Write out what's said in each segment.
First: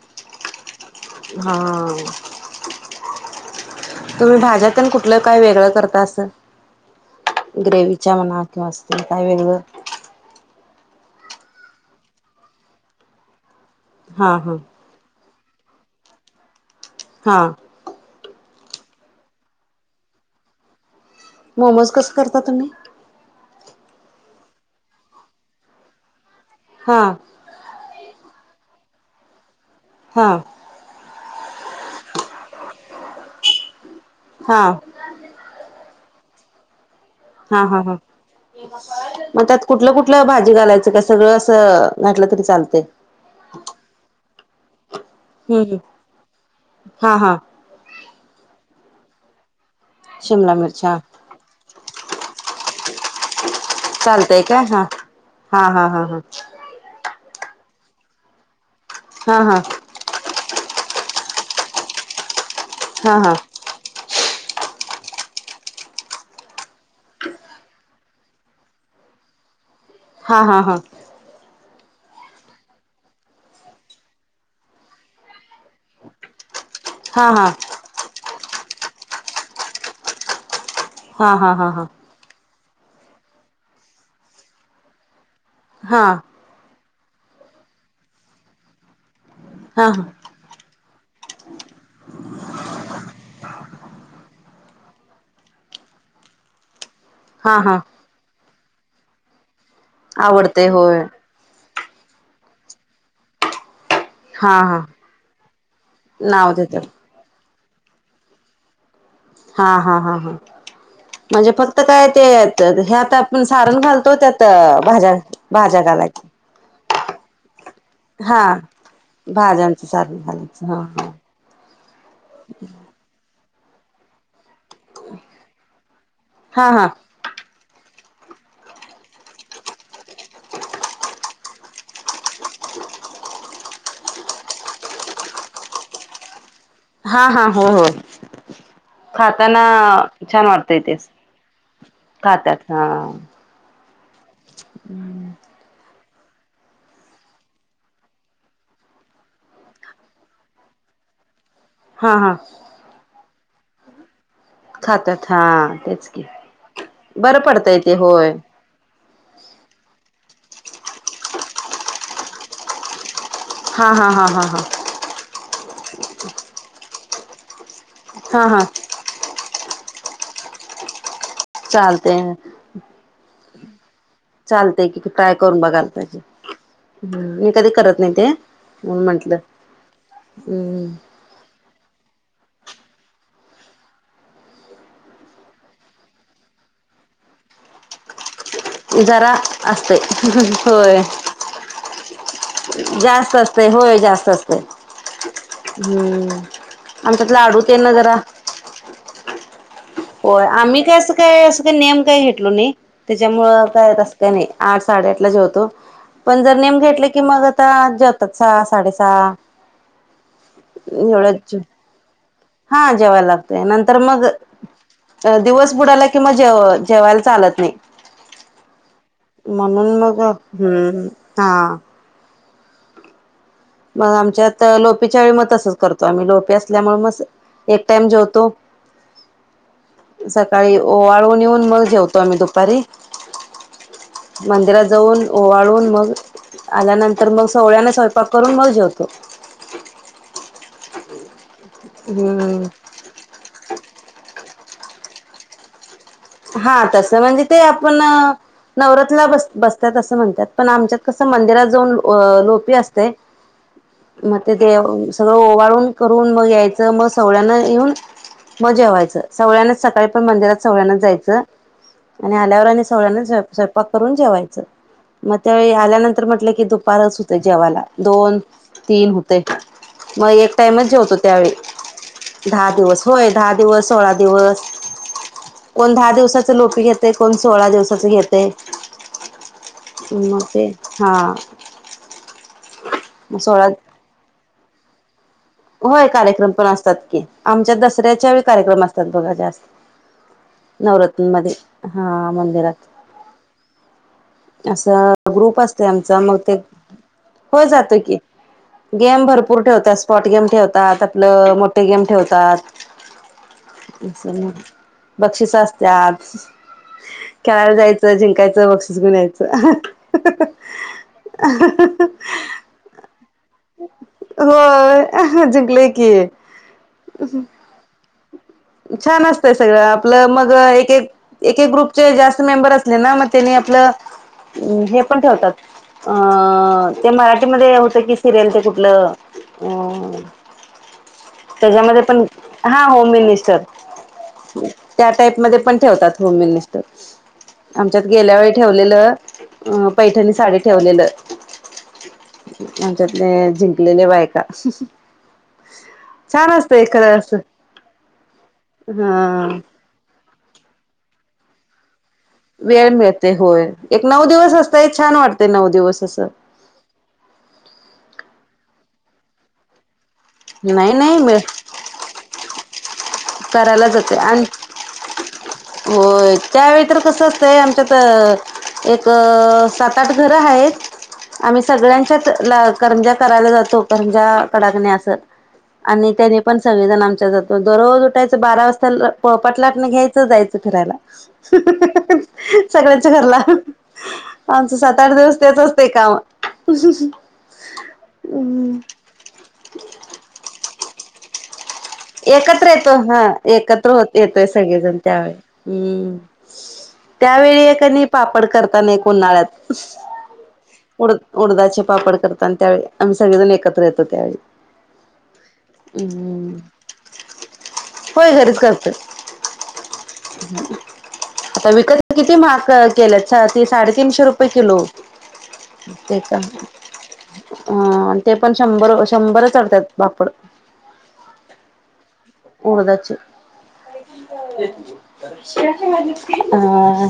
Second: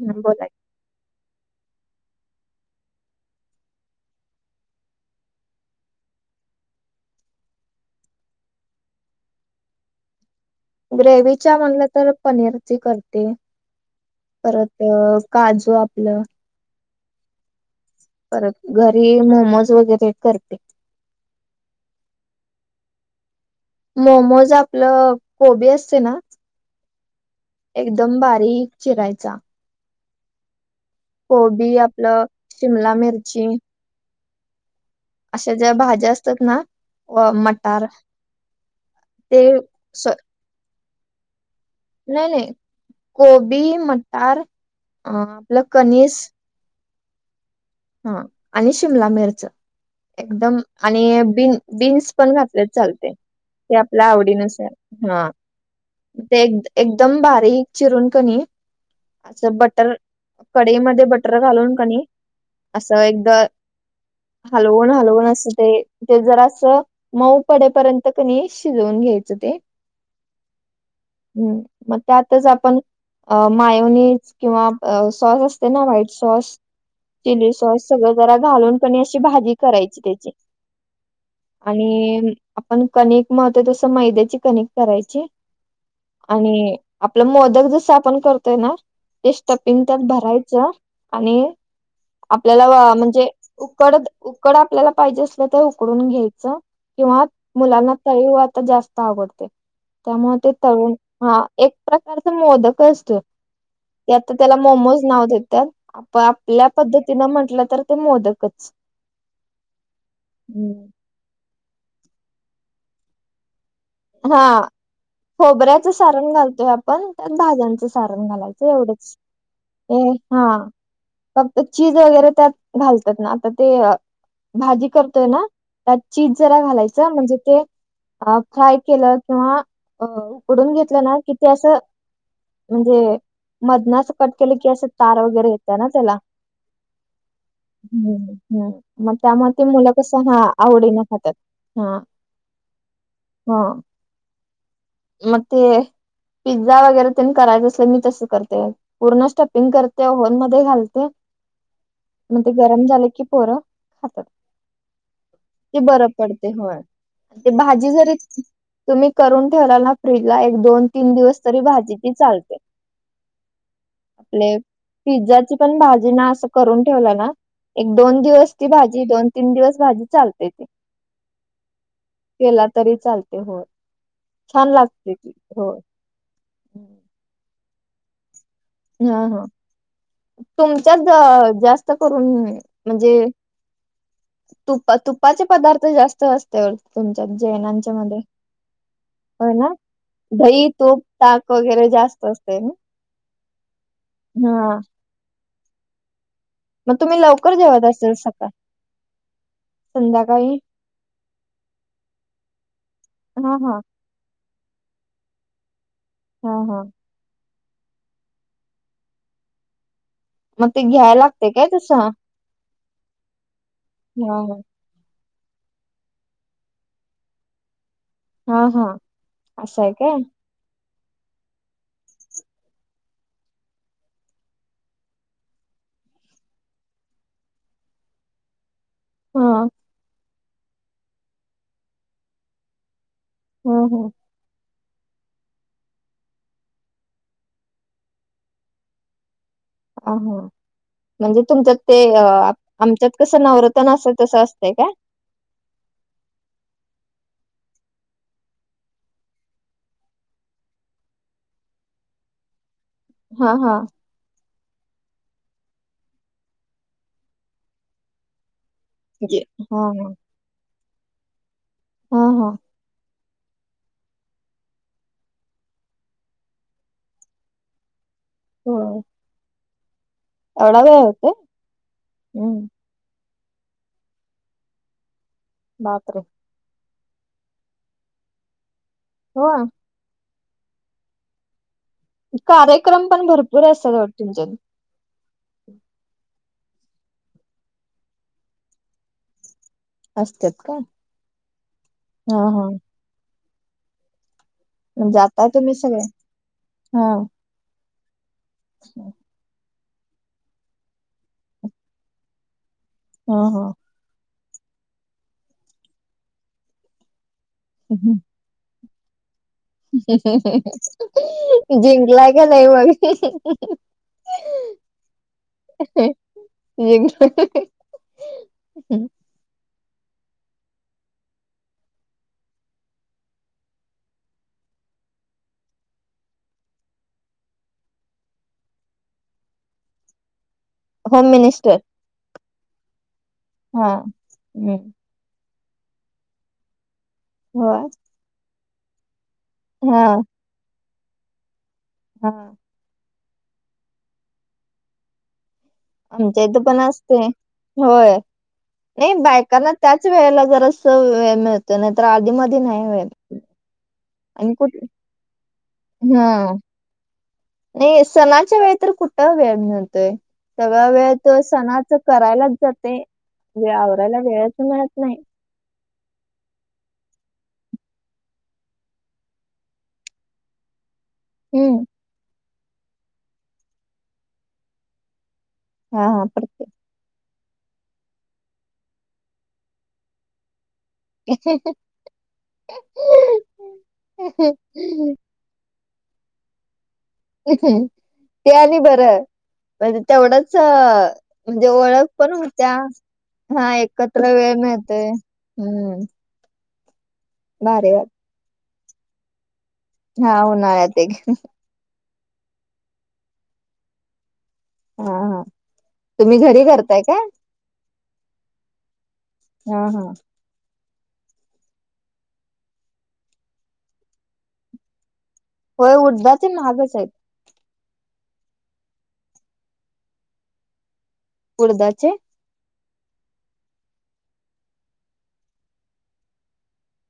हम्म बोला हा तुम्ही भाज्या तेनं कुठलं काय वेगळं करता असं ग्रेव्हीच्या म्हना किंवा असंतील काय वेगळं ग्रेव्ही च्या म्हणलं तर पनीरची करते. हा हा परत अ काजू आपलं हा परत घरी मोमोज वगैरे करते. मोमोज कसं करता तुम्ही? मोमोज आपलं कोबी असते ना हा एकदम बारीक चिरायचा. हा कोबी आपलं शिमला मिरची हा अशा ज्या भाज्या असतात ना अ हा हा मटार हा, म ते त्यात कुठलं कुठलं भाजी घालायचं? का सगळं असं नाय घातलं तरी नाय चालतंय कोबी, मटार अ आपलं हम्म कनिस हा हा हा आणि शिमला मिरच, शिमला एकदम मिरच हा आणि बीन बीन्स पण घातलेत चालते. ते आपल्या आवडी चालतंय काय नुसार हा, हा हा म ते एकद एकदम बारीक चिरून कनी हा असं हा बटर कढईमध्ये बटर घालून कणी असं हा एकद हा हलवून, हलवून असं ते, ते जरासं मऊ पडेपर्यंत कणी शिजवून घ्यायचं ते हा हा हा हम्म, म त्यातच आपण अ मायोनीज किंवा अ सॉस असते ना, व्हाईट सॉस हा हा चिली सॉस सगळ घालून कनय अशी भाजी करायची त्याची हा हा हा हा आणि आपण कनिक मळतो. तशी मैद्याची कनिक करायची. हा आणि आपलं मोदक जसं, आपण करतोय ना, ते हा स्टपिंग हा त्यात भरायचं आणि आपल्याला वा म्हणजे उकड, उकड आपल्याला पाहिजे असलं तर उकडून घ्यायचं. किंवा हा हा मुलांना तळीव आता जास्त आवडते. त्यामुळ ते आवडतंय तळून होय हा एक प्रकारचा मोदक असतो. ते आता त्याला हा हा मोमोज नाव देत्यात. आप आप नाव देतात द्धतीन म्हटलं तर ते मोदकच. हा हा हा हा, म्हणजे फक्त काय ते, त हे आता आपण सारण घाल हा, खोबऱ्याचं सारण घालतोय आपण त्यात भाज्यांचं सारण घालायचं एवढेच. भाज्यांचा सारण घालायचं हा हा फक्त चीज वगैरे त्यात घाल रतात ना, आता ते भाजी करतोय ना, त्यात चीज जरा हा हा घालायचं म्हणजे ते अ फ्राय केलं किंवा अ उकडून घेतलं ना कि ते असं म्हणजे मधनं असं कट केलं की असं तारा वगैरे येत्या ना त्याला. हा हा हो हो हम्म हम्म मग त्यामुळे खाताना ते मुलं कसं हा छान वाटतंय आवडीन तेच खात्यात हा. खातात हा. हो. हम्म. ते पिझ्झा वगैरे त्यांनी करायचं असलं मी तसं करते. पूर्ण स्टपिंग करते ओव्हन मध्ये घालते हा हा मग ते गरम झाले की पोरं खातात. खातात हा ते बरं तेच की पडते होय बरं आणि ते पडतंय भाजी जरी होय तुम्ही करून ठेवला ना फ्रीजला एक दोन तीन दिवस तरी भाजी ती चालते. हा हा हा हा आपले हा पिझ्झाची पण भाजी ना असं करून ठेवलं ना एक दोन हा दिवस हा ती भा ती दोन तीन दिवस भाजी चालते ती. चालतंय हा. केला तरी चालते हो छान चालतंय की लागते ती ट्राय करून हो बघायला पाहिजे. [unintelligible] एखादी कधी करत नाय ते. म्हणून हा म्हंटलं हा हम्म तुमच्यात ज जास्त करून हम्म म्हणजे तुपा तुपाचे पदार्थ जास्त असते तुमच्या जेवणांच्या मध्ये. जरा होय ना असतय दही, होय तूप, ताक वगैरे जास्त असते नाही. जास्त असतय होय जास्त असतय हम्म. मग तुम्ही आमच्यात लवकर लाडू तेन जेवत ला जरा असेल सकाळ होय संध्याकाळी आम्ही काय असं काय असं काही नेम काय घेतलो नाही हा त्याच्यामूळं हा ताय तस क नाही आठ साडे आठला जेवतो पण हा जर नेम हा घेतलं कि मग आता जेवतात सहा साडे सहा. मग ते घ्याय लागतय काय तसं? हा जेवाय लागतय नंतर मग हा दिवस बुडाला कि मग जेव जेवायला चालत नाही. हा हा हा असं आहे म्हणून काय मग हम्म हा. मग आमच्यात लोपिच्या वेळी मग तसंच करतो आम्ही लोपी असल्यामुळे मस एक टाईम जेवतो हा. सकाळी ओवाळून येऊन मग जेवतो आम्ही दुपारी. हो हो. मंदिरात जाऊन ओवाळून मग आल्यानंतर मग सवळ्यानं स्वयंपाक करून मग जेवतो. आ हा म्हणजे तुमच्यात ते आप हम्म आमच्यात कसं नवरत्न असं तसं असतय काय? हा तसं म्हणजे ते आपण नवरत्नला बस बसत्यात असं म्हणत्यात पण आमच्यात कसं मंदिरात जाऊन अ लोपी असते हा हा. मग ते देव सगळं ओवाळून करून मग यायचं मग सवळ्यानं येऊन म जेवाय च जे सवळ्यान हा सकाळी हा पण मंदिरात सवळ्यानाच जायचं हा आणि हा आल्यावर आणि सवळ्याने जेव स्वयप पाक करून जेवायचं मग त्यावेळी आल्यानंतर म्हटलं की दुपारच होतय जेवायला. दोन, होय तीन होतंय का? मग एक एवढा टाइमच वेळ जेवतो होतोय त्यावेळी, हम्म दहा दिवस. होय, दहा दिवस, सोळा दिवस. कोण दहा बापरे दिवसांच लोपी घेतय? कोण सोळा दिवसाच घेतय? हो. मग ते, हा. कार्यक्रम पण सोळा भरपूर असत्यात वाटतं तुमच्यात? होय कार्यक्रम पण असतात की, आमच्यात दसऱ्याच्या वेळी कार्यक्रम असतात बघा जास्त. असतात का नवरत्न मध्ये. हा हा मंदिरात. असं जाता ग्रुप तुम्ही असतो सगळे आमचा मग ते हा होय जातोय की, गेम भरपूर ठेवतात. स्पॉट गेम ठेवतात, आपलं मोठं गेम ठेवतात. हं, हं. [unintelligible] बक्षिसं असत्यात. खेळायला जायचं, जिंकायचं, बक्षीस घेऊन यायचं. [unintelligible] जिंकलाय का नाही मग? होय, जिंकले की. जिंक होम छान असतंय सगळं, आपलं मग एक, एक एके-एके ग्रुपचे जास्त मेंबर असले ना, मग त्यांनी आपलं, हे पण ठेवतात अं, ते मराठीमध्ये होतं की, सिरियल ते कुठलं? अं. मिनिस्टर त्याच्यामध्ये पण, हा होम मिनिस्टर. हा हम्म. त्या टाईपमध्ये पण ठेवतात होम मिनिस्टर, हो आमच्यात गेल्या वेळी ठेवलेलं. अं, हा पैठणी साडी ठेवलेलं, हा आमच्यात. लयं जिंकलेले बायका. आमच्या छान इथं पण खरं असतंय, असं होय, नाही हा बायकांना त्याचं वेळेला जरासं वेळ मिळ तर, नाही तर आधी मधी नाही वेळ होेयत, मिळते होय एक नऊ दिवस आणि कुठं? असतय छान वाटते नऊ दिवस असं हा. नाही, सणांच्या वेळी तर कुठं वेळ मिळतोय? सगळं नाही वेळ नाही मिळ तर सणाचं करायलाचं स, ते, हे करायला जाते आवरायला आणि वेळच मिळत नाही. होय, त्यावेळी तर कसं असतंय आमच्यात एक... सात, आठ घरं हायत. आम्ही हम्म सगळ्यांच्यात ला, करंज्या करायला जातो, करंज्या, कडाकण्या असं. हा आणि हा तेनी पण प्रत्येक सगळेजण आमच्या जातात, दररोज उठायचं बारा वाजता पोळपाटलाटन घ्यायचं, जायचं फिरायला. [unintelligible] सगळ्यांच्या घरला, आमचं सात, आठ दिवस तेचचं ते काम. [unintelligible] ते आणि बरं, म्हणजे तेवढंच, म्हणजे ओळख पण एकत्र होत्या येतो, हा, एकत्र होत येतोय सगळेजण त्यावेळी, हम्म. त्यावेळी एक भारी आणि वाट पापड करता ना एक उन्हाळ्यात. हा [unintelligible] उन्हाळ्यात एक उड-उडदाचे पापड करत तात. आणि त्यावेळी आम्ही सगळेजण एकत्र येतो त्यावेळी, हा हा तुम्ही हम्म. घरी करताय काय? होय, घरीच करतोय. हा हा आता विकत किती महाग केलंय, सा-साडे तीनशे रुपये किलो. होय उडदाचे महागच आहेत [unintelligible] अं, आणि ते पण शंभर, शंभरच चढतात पापड. उडदाचे? उडदाचे आं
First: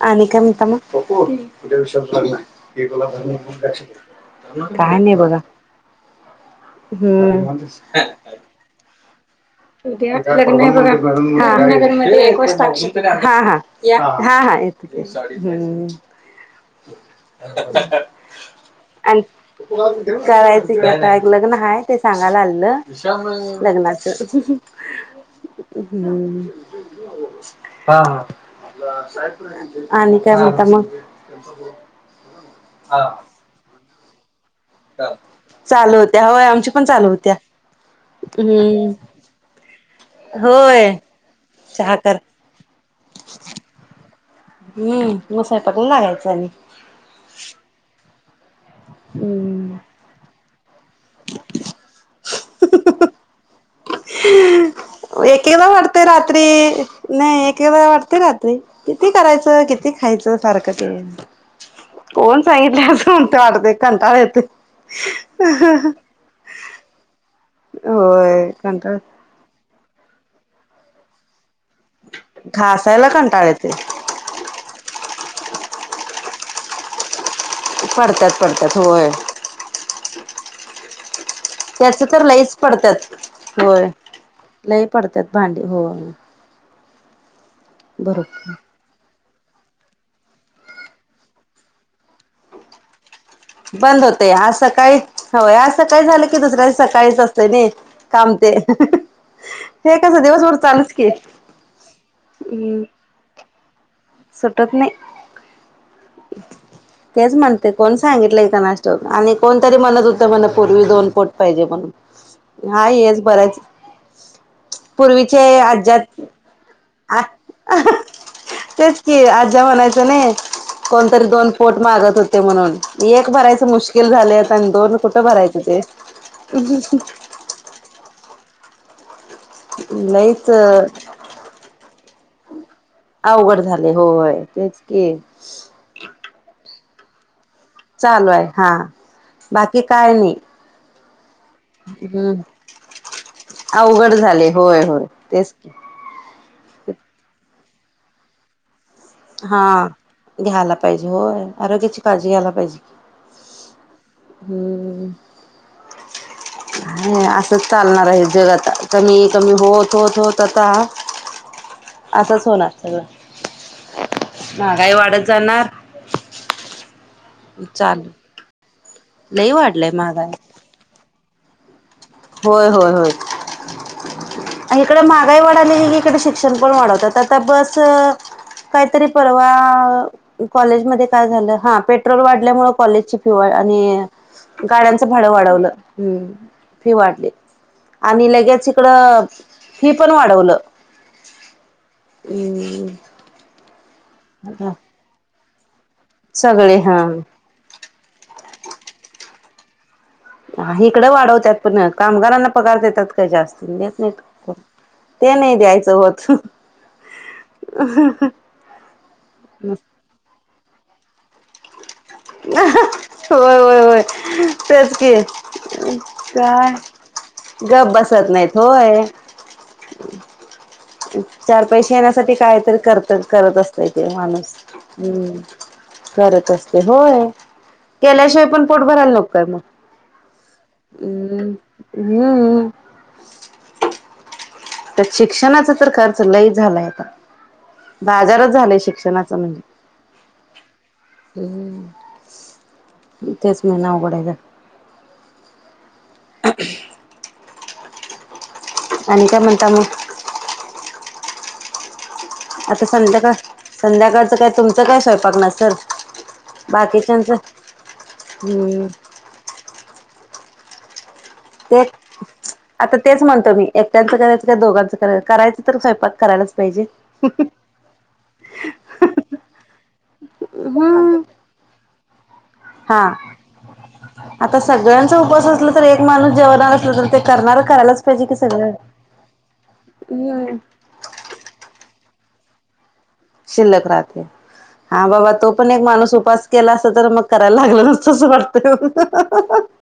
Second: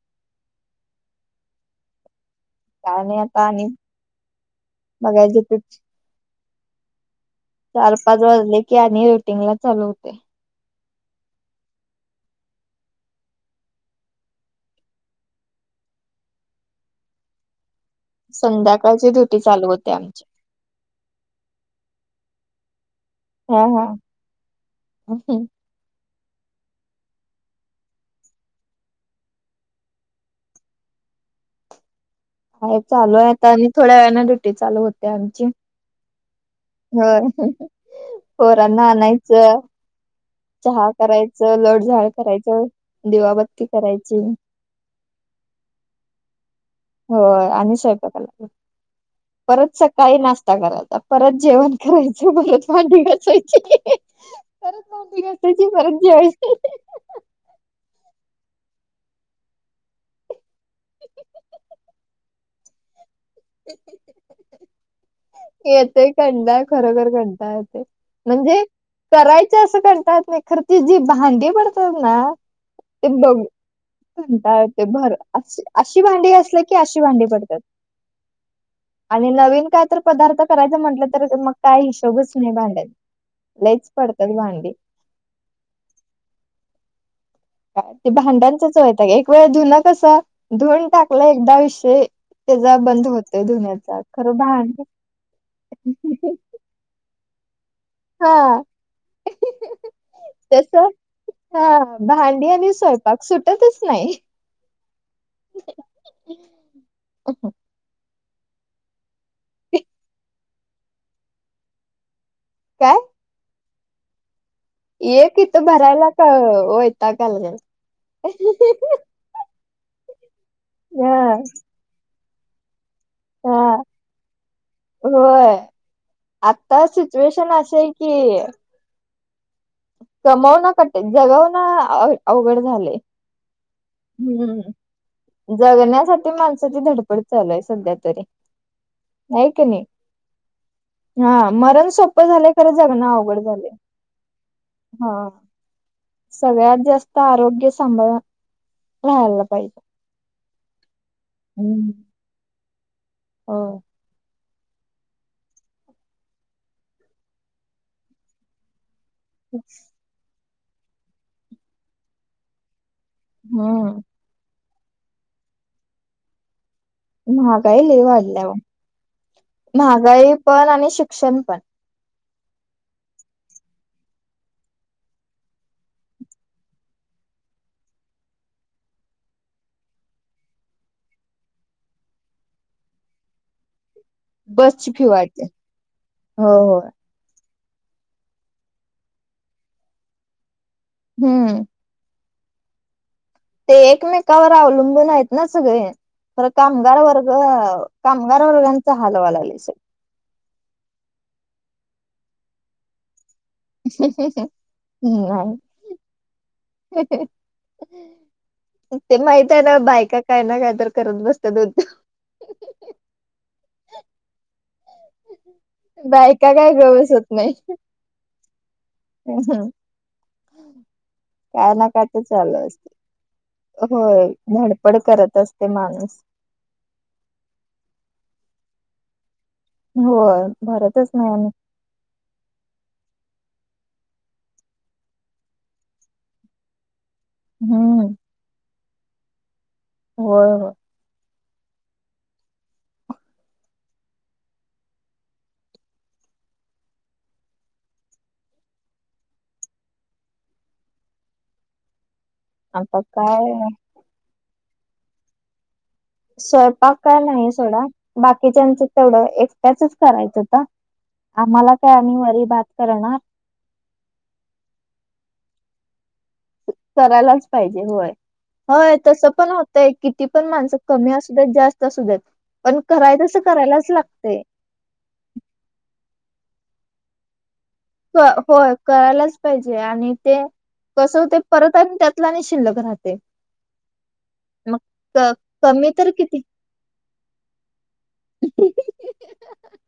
आणि काय म्हणता मग? काय नाही आता आणि काय नाही बघा. बघायचं ते हम्म चार पाच वाजले की आणि रुटिंगला उदया लग्न आहे बघा गुहाघरमध्ये उद्या एक वाजता हा हा येतो. हम्म. संध्याकाळची आणि ड्युटी चालू होते आमची करायचं आता एक लग्न हाय, ते सांगायला आलतं, हा हा. लग्नाचं. हम्म हा आणि काय म्हणता मग? हाय चालू आहे आता, आणि थोड्या वेळानं ड्युटी चालू होत्या आमची‌ चालु होत्या, होय आमची पण चालू होत्या होय, पोरांना हम्म आणायचं चहा होय करायचं लोट चहा झाड कर करायचं दिवाबत्ती करायची. हम्म मग स्वयंपाकाला लागायचं आणि हो आणि स्वयंपाकाला हम्म परत काही नाष्टा करायचा परत जेवण करायचं परत भाडी घासायची. परत भांडी एके घासायची एकदा परत वाटतंय रात्री जेवायची नाही एकदा वाटते रात्री किती करायचं किती खायचं सारखं कोण सांगितलं असं कोणते वाटतं कंटाळ येत. येतय कंटाळा खरोखर कंटाळा येते होय म्हणजे कंटाळ करायचं असं कंटाळा येत नाही खरं जी भांडी पडतात ना ते घासायला बघून कंटाळ येते कंटाळा येतोय भर अशी भांडी घासली की अशी भांडी पडतात. पडतात पडतात होय आणि नवीन काय तर पदार्थ करायचं म्हंटलं तर मग काय त्याच तर हिशोबच नाही लईच पडतात भांड्यात होय लईच पडतात भांडी. लई पडतात भांडी हो. ते बरोबर भांडांचच वैताग एक. होय धुण कसं धुवून टाकलं एकदा विषय त्याचा बंद होत. बंद होते आज सकाळी होय आज सकाळी झालं की दुसऱ्या सकाळीच असतेन. कामते हा हे कसं दिवसभर तस चालूच कि. हात सुटतच नाही. सुटत नाही. ह. तेच म्हणते कोण सांगितलंय कोणास आणि कोणतरी म्हणतं होतं म्हण पूर्वी दोन पोट पाहिजे म्हणून काय हाय हे भराच एक पूर्वीचे इथं आज्यात भरायला का वैताग आलाय. तेच कि आजच्या म्हणायचं नाही कोणतरी हा दोन पोट मागत होते म्हणून एक भरायचं हा मुश्किल झालं आणि दोन कुठं होय. भरायचे ते असं कि लईच कमावण्यासाठी जगवण अवघड झालंय. अवघड झाले होय हम्म तेच की जगण्यासाठी माणसं ती धडपड पण चालू हाय सध्या तरी, चालू आहे हा हाय का बाकी नाही. काय नाही हा मरण सोप्पं हम्म झालंय, खरं जगणं अवघड झालंय. अवघड झाले होय होय हा... तेच की. सगळ्यात जास्त आरोग्य सांभाळा. हा घ्याला पाहिजे, होय आरोग्याची काळजी घ्यायला पाहिजे की, होय. हं... नाहाय असंच चालणार आहे हे जग आता कमीत कमी होत, होत, होत आता असंच होणार सगळं. म... महागाई वाढत जाणार, महागाई लई चालू वाढल्या ओ लई वाढलंय महागाई पण आणि शिक्षण पण. होय, होय, होय. हिकडं महागाई वाढाली की, हिकडं शिक्षण पण वाढवतात. आता बस काहीतरी परवा कॉलेजमध्ये काय झालं हा पेट्रोल वाढल्यामुळंं कॉलेजची फी वाढ आणि बसची फी गाड्यांचं भाडं वाढते वाढवलं हं... हो हो वाढली आणि लगेच इकडं फी पण वाढवलं. हं... ह.... ते एकमेकांवर अवलंबून आहेत ना, सगळे खरं सगळे हा कामगार वर्ग कामगार वर्गाचं हाल व्हा लागलयं सगळं. हिकडं वाढवत्यात, पण कामगारांना पगार देतात काय जास्त. कोण देत नाही कोण ते नाही द्यायचं होत. [unintelligible] ते माहित आहे ना, बायका काय ना काय तर करत बसत्यात उद्योग. व्हय, व्हय, व्हय तेच की. बायका काय गवस होत नाही. गप बसत नाहीत होय. [inaudible] चार काय ना पैसे काय तर येण्यासाठी चालू कायतरी असत करत करत असतयं ते माणूस हं... ते माणूस. ते होय केल्याशिवाय पण पोट भरायला नको काय मग. होय भरतच नाही आणि हं... त्यात शिक्षणाचा तर खर्च लय झालायं आता, हम्म बाजारच झालायं शिक्षणाच म्हणजे. होय, होय. हूं.. तेच म्हणं अवघड आहे गं. [unintelligible] आणि काय म्हणता मग? आता संध्याकाळ संध्याकाळचं काय तुमचं काय स्वयंपाक नसल? स्वयंपाक काय नाही सोडा, बाकीच्याचं हम्म, तेवढं एकट्याचच करायचं आता. आम्हांला काय आम्हीं वरी भात करणार. एकट्याचं करायचं, काय दोघाचं करायच करायचं तर स्वयंपाक करायलाच पाहिजे करायलाच पाहिजे होय. होय तसं पण होतंय किती पण माणसं कमी हम्म असू देत जास्त त असू देत पण कराय तसं करायलाच लागतंय. तर सगळ्यांचा उपवास असला तर, एक माणूस जेवणार असलं तर ते करणार करायलाच पाहिजे होय, की सगळं होय करायलाच पाहिजे आणि ते हम्म कसं होत परत आणि त्यातला आणि शिल्लक राहतय. शिल्लक राहते. हा बाबा, तो पण एक कमी तर माणूस किती उपास केला असता तर, मग करायला लागलं नसतं वाटतं.